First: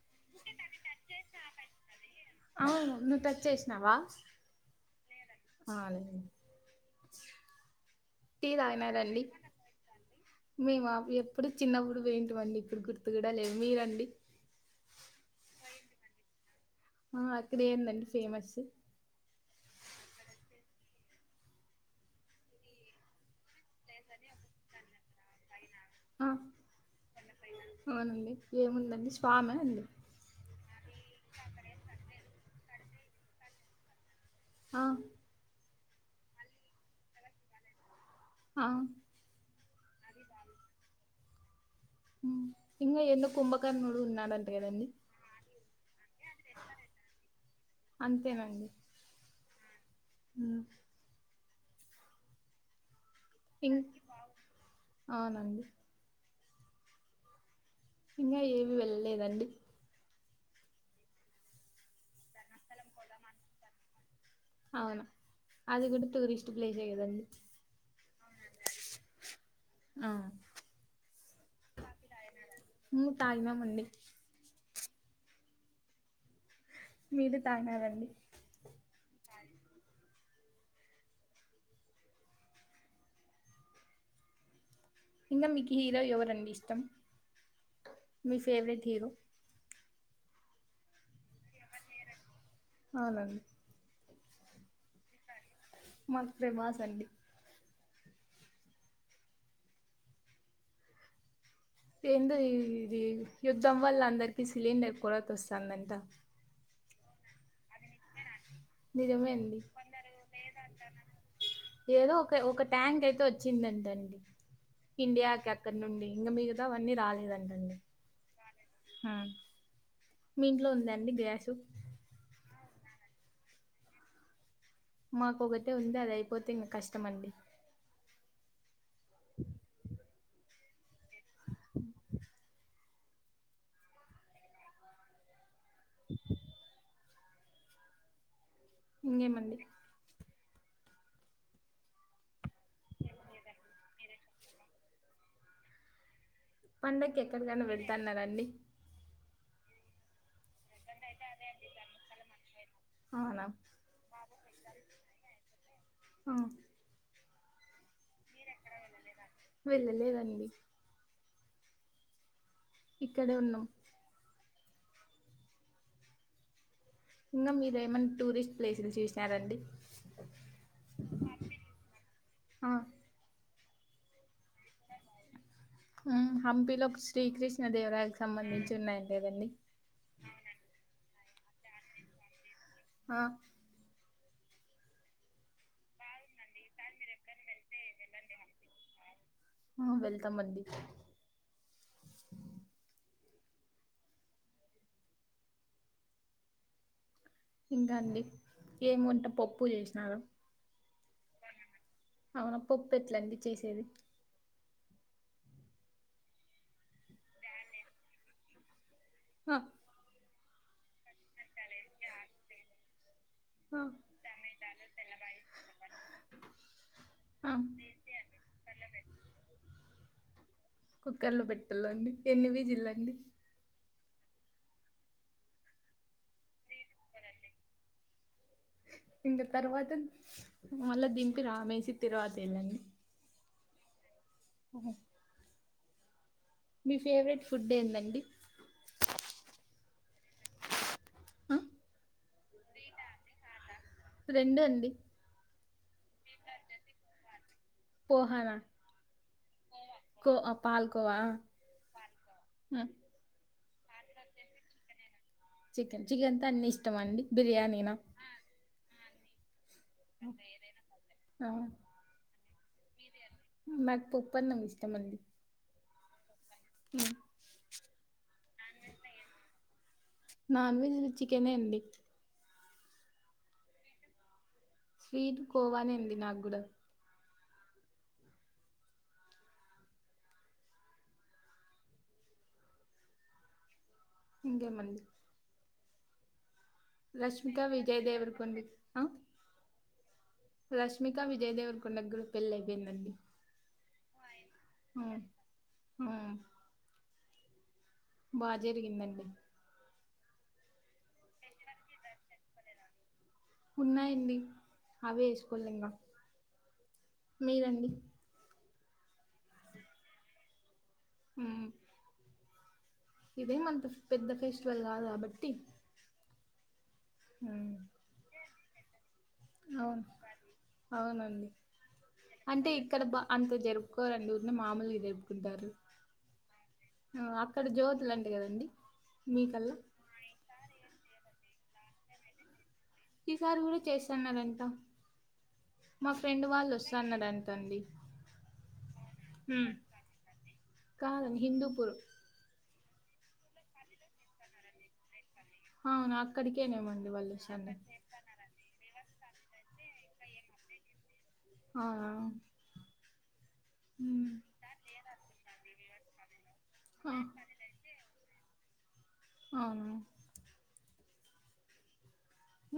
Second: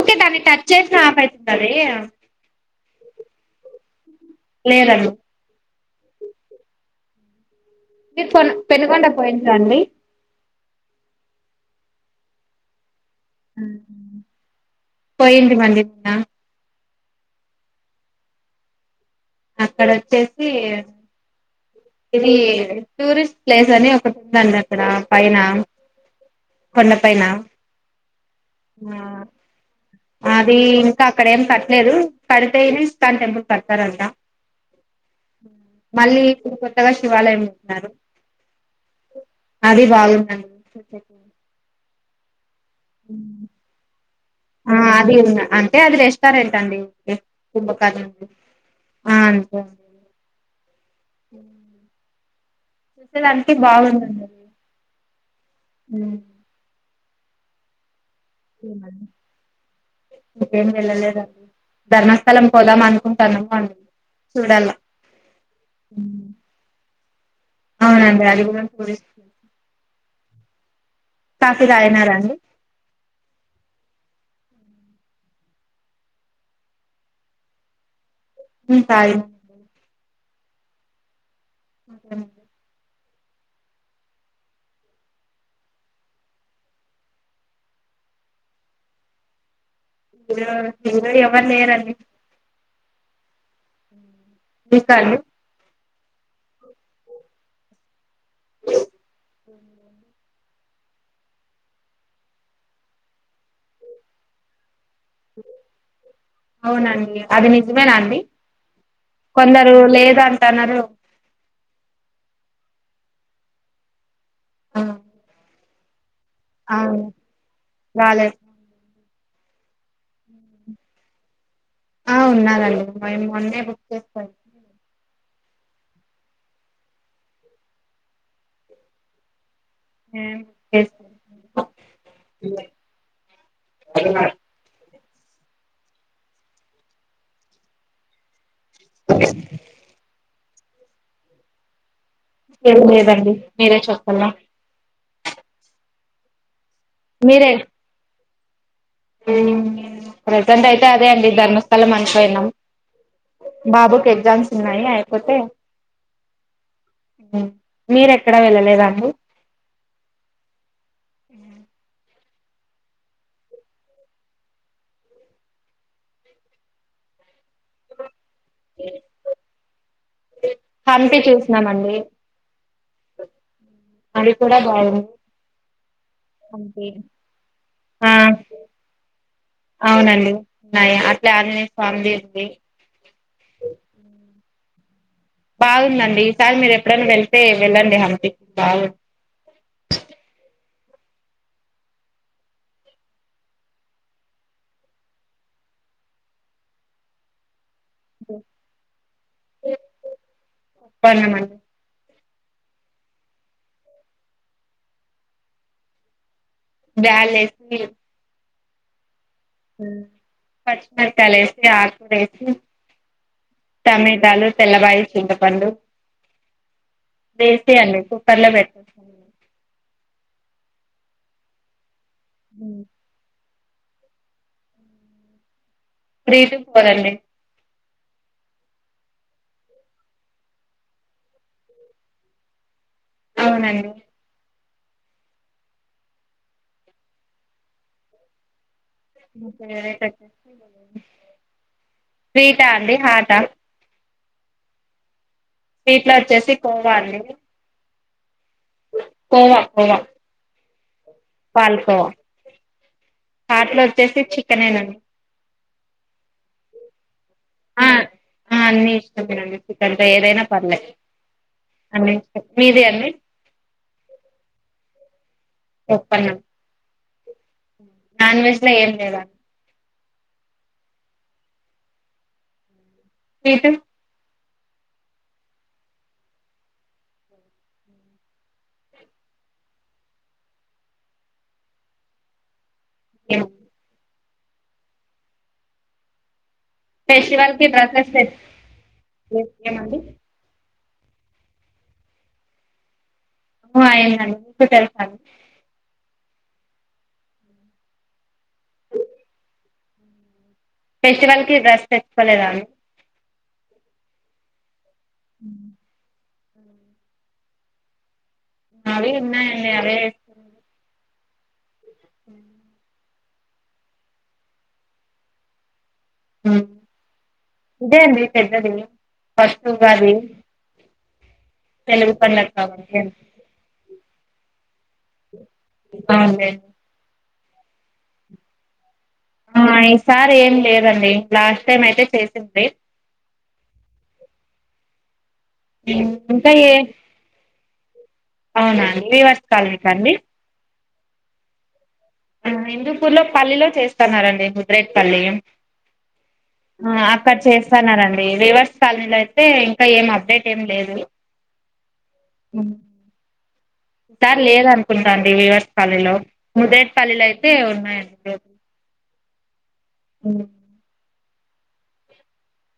Okay దాన్ని touch చేసి off అయితుందిది నవా లేేరలు ఆనే మీ కొను పెన్నగొండ పోయించండి మేము ఎప్పుడు చిన్నప్పుడు పోయింటిమండి ఇప్పుడు గుర్తు కూడా లేదు మీరండి పోయింటి మండి ఆ అక్కడ ఏందండి ఫేమస్ అక్కడ వచ్చేసి ఇది టూరిస్ట్ ప్లేస్ అని ఒకటి ఉందండి అక్కడ పైన కొండ పైన అవునండి ఆ ఏముందండి స్వామ అండి అది ఇంకా అక్కడ ఏం కట్టలేదు కడితే ఇకాన్ టెంపుల్ కడతారంట అవు మళ్ళీ ఇప్పుడు కొత్తగా శివాలయం ఉంటున్నారు ఆ అది బాగుందం చె ఉ ఇంకా ఏందో కుంభకర్ణుడు ఉన్నాడుంట కదండి అది ఉన్నా అంటే ఏ సరేంటండి కుంభకర్ణుడు ఆ ఆ ఆ ఉమ్ చూడదానికి ఇం బాగుందండి అవునండి ఉమ్ ఇంకా ఏమి వెళ్ళలేదండి ే ధ కలం పోదాం అనుకుంటాన్నామ ఉ చూడాల అవును అది కూడా ఉమ్ టూరిస్ట్ ప్లేసే కదండి అవునండి అది కూడా [unintelligible] ఆ కాఫీ తాయినరండి. ఉమ్, తాగినామండి మీరు తాగారండి. తాయినం [inaudible] ఇంగా మీకి హీరో ఎవరండి ఇష్టం, మీ ఫేవరెట్ హీరో ఇరో ఈరో ఎవరు లేేరంని. అవునండి. మీ కా అంని మాకు ప్రభస్ అండి. ఎందో ఇవి వి యి యుద్ధం వల్ల అందరికి సిలిండర్ కూడా తొస్సాందంట అవునండి అది నిజమేనాండి. నిజమే అండి కొందరు లేద అంటన్నారు. ఏదో ఒక ఒక ట్యాంక్ అయితే వచ్చిందంటండి. ఇండియాక కన్ నుండి ఇంగ మిగతావన్నీ అవును రాలేదంటండి. రాలేదు మీ ఇంట్లో ఉందండి గ్యాసు ఆ ఉన్నాదండి మయ్ మొన్నే బుక్ చేసుపొయ్ మాకు ఒకటే ఉంది అది అయిపోతే ఇంగా కష్టమండి. హేం [unintelligible] [unintelligible] ఇంగేమండి. ఏం లేదండి మీరే చెప్పాల పండక్కి ఎక్కడికెనా వెళ్తన్నారండి? హు ప్రజెంట్ అయితే అదే అండి ధర్మస్థలం అనికొయిన్నం, అవునా బాబుకి ఎగ్జామ్స్ ఉన్నాయి అయిపోతే ఆ, మీరెక్కడ వెళ్ళలేదండి. వెళ్ళలే హు ఇక్కడే ఉన్నం. ఇంకా మీరెమైన్నా టూరి ప్లేస్ లు చూసున్నారండి. హంపి చూసినామండి అది కూడా బాగుంది. హంపిలో హంపి శ్రీకృష్ణ ఆ దేవరాకి సంబంధించి ఉన్నాయం లేదండి ప్లాన్ ఫందింది ఆ బాగుందండి ఈసారి మీరు ఎప్పుడైనా వెళ్తే వెళ్ళండి హంపి బాగు ఆ వెళ్తాం అడి ఇంకా అండి ఏమి ఉంటే పప్పు చేసినారు పర్లమ అవునా పప్పు ఎట్లండి చేసేది బ్యాలస్ ఆ హ పచ్చిమిరసాల వేసి ఆకులు వేసి ఆ టమెటాలు తెల్ల బాయి చిన్న పడు ఆ వేసే అండి కుక్కర్లో పెట్టేస్తాను కుక్కర్లు పెట్టాలండి ఎన్నివి జిల్లా అండి త్రి టు ఫోర్ అండి ఇంకా తర్వాత మళ్ళా దదింపి రామేసి తరువాత వెళ్ళండి అవునండి అఓ మీ ఫేవరెట్ ఫుడ్ ఏందండి సరే ఆ స్ీట అడి హట రెండు అండి వీట్లో వచ్చేసి పోవాలి పోహానా పోవా పోవా కో పాలకు కువా పాటలో వచ్చేసి చికెన్ అయినండి చికెన్ చికెన్ంత అన్నిీ ఇష్టం అండి బిర్యానీనా చెప్పండి కగా ఏదైనా పర్లేదు ఆ అన్న మీదే అండి నాకు పప్పన్నం ఇష్టమండి ఒప్పం నన్ వెెజ్ ఏ లేద నాన్ వెజ్ చికెనే అండి స్వీట్ స్వీట్ కోవానే అండి నాక్ గుడ [inaudible] ఇంకే మంది ఫెస్టివల్కి విజయ్ డ్రెస్సెస్ దేవరకొండ ఆ రష్మిక విజయ్ దేవర్ కొండ గుడ పెళ్లైపోయిందండి [unintelligible] కు తెలుసాను ఉమ్, బాగా జరిగిందండి ఫెస్టివల్కి డ్రెస్ తెచ్చుకోలేదా అండి ఉన్నాయండి. అవే ఎస్కోవాలి ఇంగ మీరండి. అవే ఉన్నయ్ అండి అవే మ్ ఇదే మన పెద్ద ఫెస్టివల్ కాదు కాబట్టి ఉమ్, ఇదే అంది పెద్దది ఫస్ట్ అవును ఉగాది అవునండి తెలుగు పండగ అంటే కాబట్టి ఇక్కడ అండి. అంత జరుపుకోరండి ఊరిని మామూలుగా జరుపుకుంటారు అవునులేండి అక్కడ జ్యోతులు అంటే కదండి మీకల్లా ఆ ఈసారి ఏం లేదండి. లాస్ట్ టైం అయితే చేసింది ఈసారి కూడా చేస్తన్నారంట మా ఉమ్, ఫ్రెండ్ ఇంకా ఏ వాళ్ళు వస్త అన్నారంట అండి అవునా అండి వివాస్ హ్మ్ కాలనికా అండి కాదండి హిందూపూర్ హిందూపూర్లో పల్లిలో చేస్తున్నారండి ముద్రేట్ పల్లి అవునా ఆ, అక్కడికేనేమండి వాల్ అక్కడ వస్త చేస్తున్నారండి రివర్స్ కాలనీలో అయితే ఇంకా ఏం అప్డేట్ ఏం లేదు. ఆ సార్ లేద్ అనుకుంటా అండి వివర్స్ కాలనీలో ఆ ముదరేట్పల్లు అయితే ఉన్నాయండి అ అవునా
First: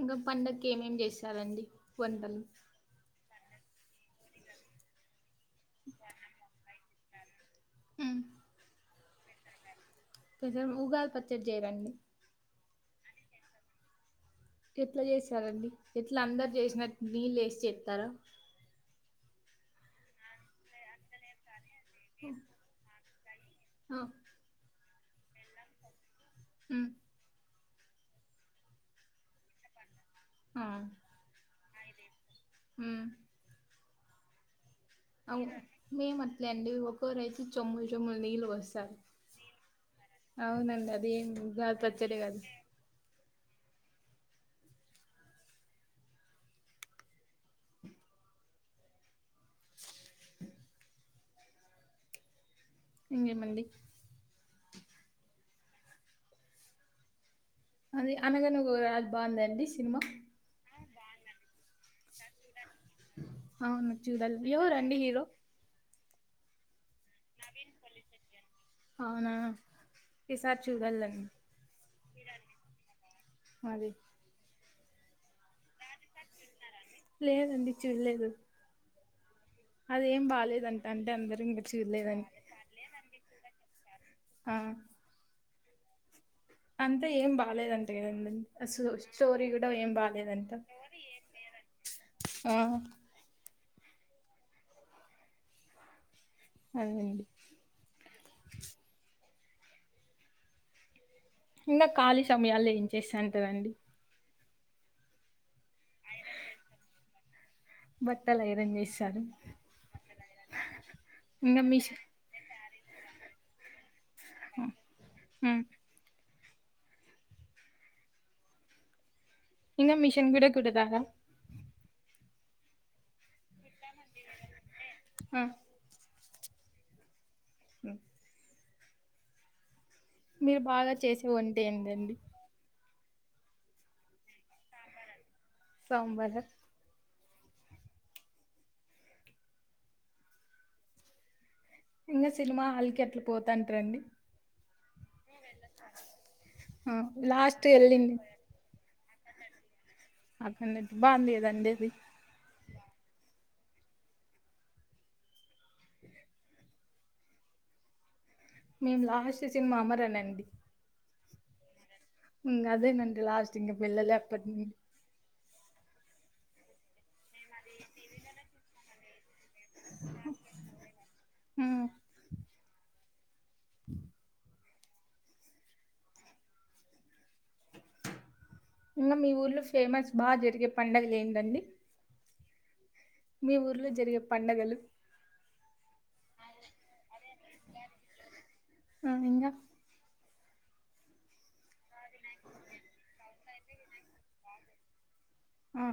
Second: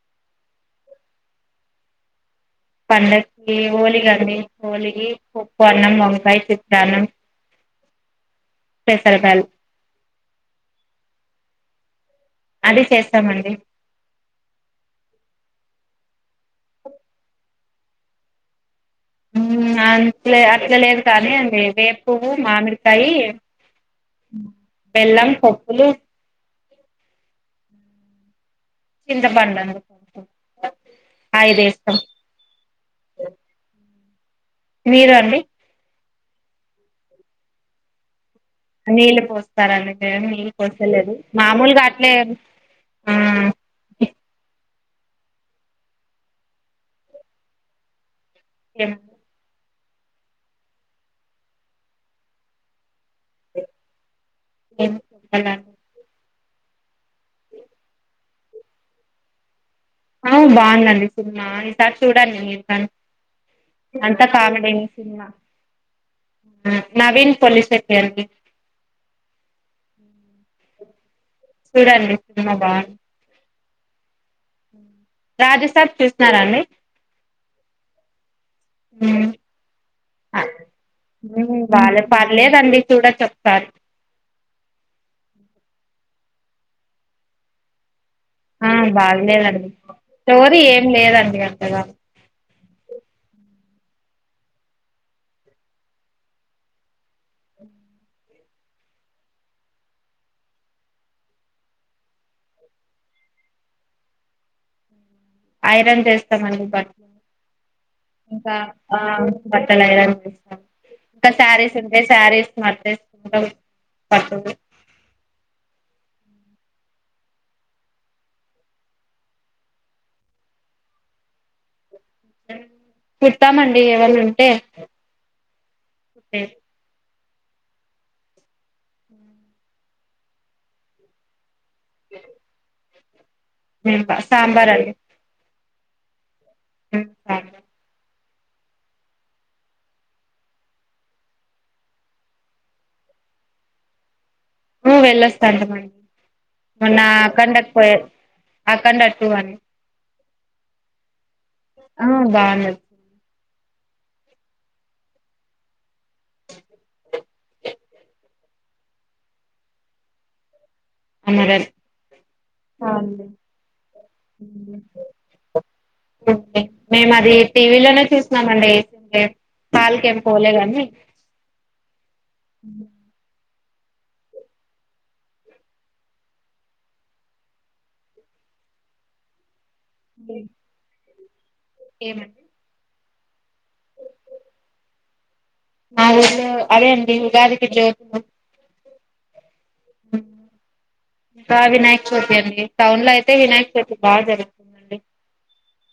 ఇంకా పండగ్కి ఏమేం చేస్తారండి వంటలు పండకి హోలి గదండీ ఉప్పు అన్నం వంకాయ చితన్నం ఉ పెసర్ ల్ గల్ కొంచం ఊగా పచ్చడి జేయరండి అది చేస్తామండి ఎట్లా చేసారండి ఎట్లా అందరు చేసినట్ నీళ్ళు ఏసి చెస్తారా ఊమ్ అట్లే అట్లే లేదు కానీ అండి వేపువు మామిడికాయి అ బెల్లం పొప్పులు ఉ చింత పండను అయిదే అ ఊమ్ మీరు అండి మేము అట్లేండి ఒక్కో రైస్ చెమ్ములు చెమ్ములు నీళ్ళు పోస్తారు నీళ్ళు పోస్తారు అందుకే నీళ్ళు అవునండి అది పోసేలేదు గాది మామూలుగా అట్లే పచ్చడి కాదు ఆ ఎన్ ఇకేమండి ఏం చెపాలండి అది అనగా నువ్వు అ బాగుందండి సినిమా అవు బాగుందం సినిమా అంత చూడండి మీరు అం అవును అంతా చూడాలి కామీడే ఎవరండి హీరో సినిమా ఉ నవీన్ పొలశెట్టి అండీ అవునా ఈసారి చూడాలండి చూడండి సినిమా బాగుం మరి రాజసబ్ చూసినారా అండి లేదండి చూ లేదు ఊ అదేం బాలేదంట అంటే అందరు ఇంగ చులేదాని సరు ఆ అంతే ఏం బాగాలేదంతే ఆ బాగలేదండి బాలేదంట స్టోరీ ఏం లేదండి అంతగా ఆ హు హు ఇంకా ఖాళీ సమయాల్లో ఏం చేస్తాంటరూ అండి ఐరన్ చేస్తామండి బట్టలు బట్టలు ఇంకా ఐరన్ ఆ చేస్తారు బట్టలు ఐరన్ ఇంకా ఇంగ శారీస్ ఉంటే మిషన్ శారీస్ [unintelligible] [inaudible] ఇంకా మిషన్ కూడా కూడుతార కూడ్తామండి ఎవరు ఉంటే ఆ కె [unintelligible] [unintelligible] మీరు బాగా చేసివోన్ వంట ఎందండి సాంబార్ అండి సాంబార్ [inaudible] ఇంకా సినిమా హాల్ కి ఎట్లా పోతాంటారండి. హు వెళ్ళొస్తాం అండి ఆ మొన్న అఖండ లాస్ట్ పోయ అఖండ [unintelligible] అఖండ బాగుంది కదా అండి అది ఆ బాగుంది మేము లాస్ట్ సినిమా అమరన్ అమరన్ ఇంగ అదే నండి అవునండి లాస్ట్ ఇంగ పిల్ళల ఎప్పటి నుడి మేము అది టీవీ లోనే చూసినం అండి హాల్ కేం పోలేందండి. - [inaudible] ఇంగ మీ ఊర్లో ఫేమస్ బాగా జరిగే పండగలు ఏంటి అండి ఏమండి. మీ ఊర్లో జరిగే పండగలు [unintelligible] అదే అండి గది [unintelligible] ఇంగ ఇంకా వినాయక చవితి అండి టౌన్ లో అయితే వినాయక చవితి బాగా జరుగుతుందండి. ఆ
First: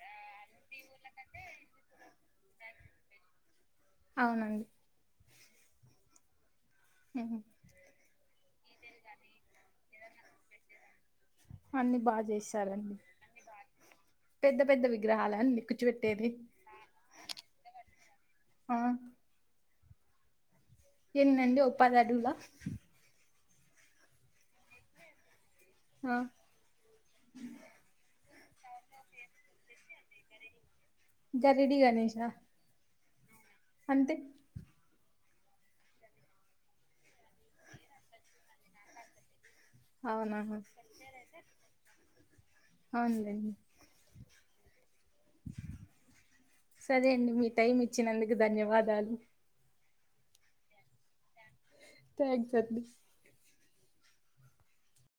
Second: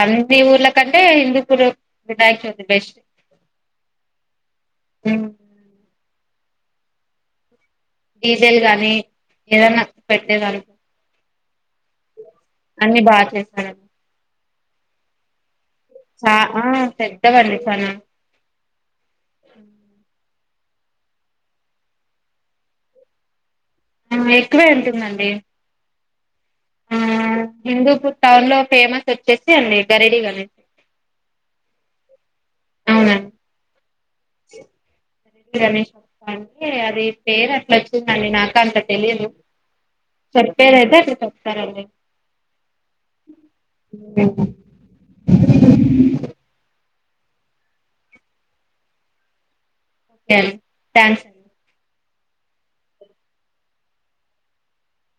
అన్ని ఊర్లకంటే హిందూపూర్ వినాయక చవితి బెస్ట్ అవునండి అ హ డీజెల్ గానీ ఏదన్నా పెట్టేద అన్నిీ బాగా చేే అన్ని బాగా చేశాడు అండి పెద్ద పెద్ద విగ్రహాల చ ఆ పెద్ద పండి చనా ఆ ఎన్ని అండి ఒక పది అడుగుల ఎక్కువే ఉంటుందండి ఆ ఆ హిందూస్ టౌన్ లో ఫేమస్ వచ్చేసి అండి గరడీగా అనేసి గారిడి గణేష్ ఆ అవునా అంతే ే గమేష్ అప్ప అండి అది పేరు అట్లా వచ్చిందని నాక అంత తెలిదు అవునా అవునులేండి [unintelligible] [unintelligible] సరే అండి మీ టైం ఇచ్చినందుకు ధన్యవాదాలు ఓకే అండి థ్యాంక్స్ అండి ట ఎగజట్లీ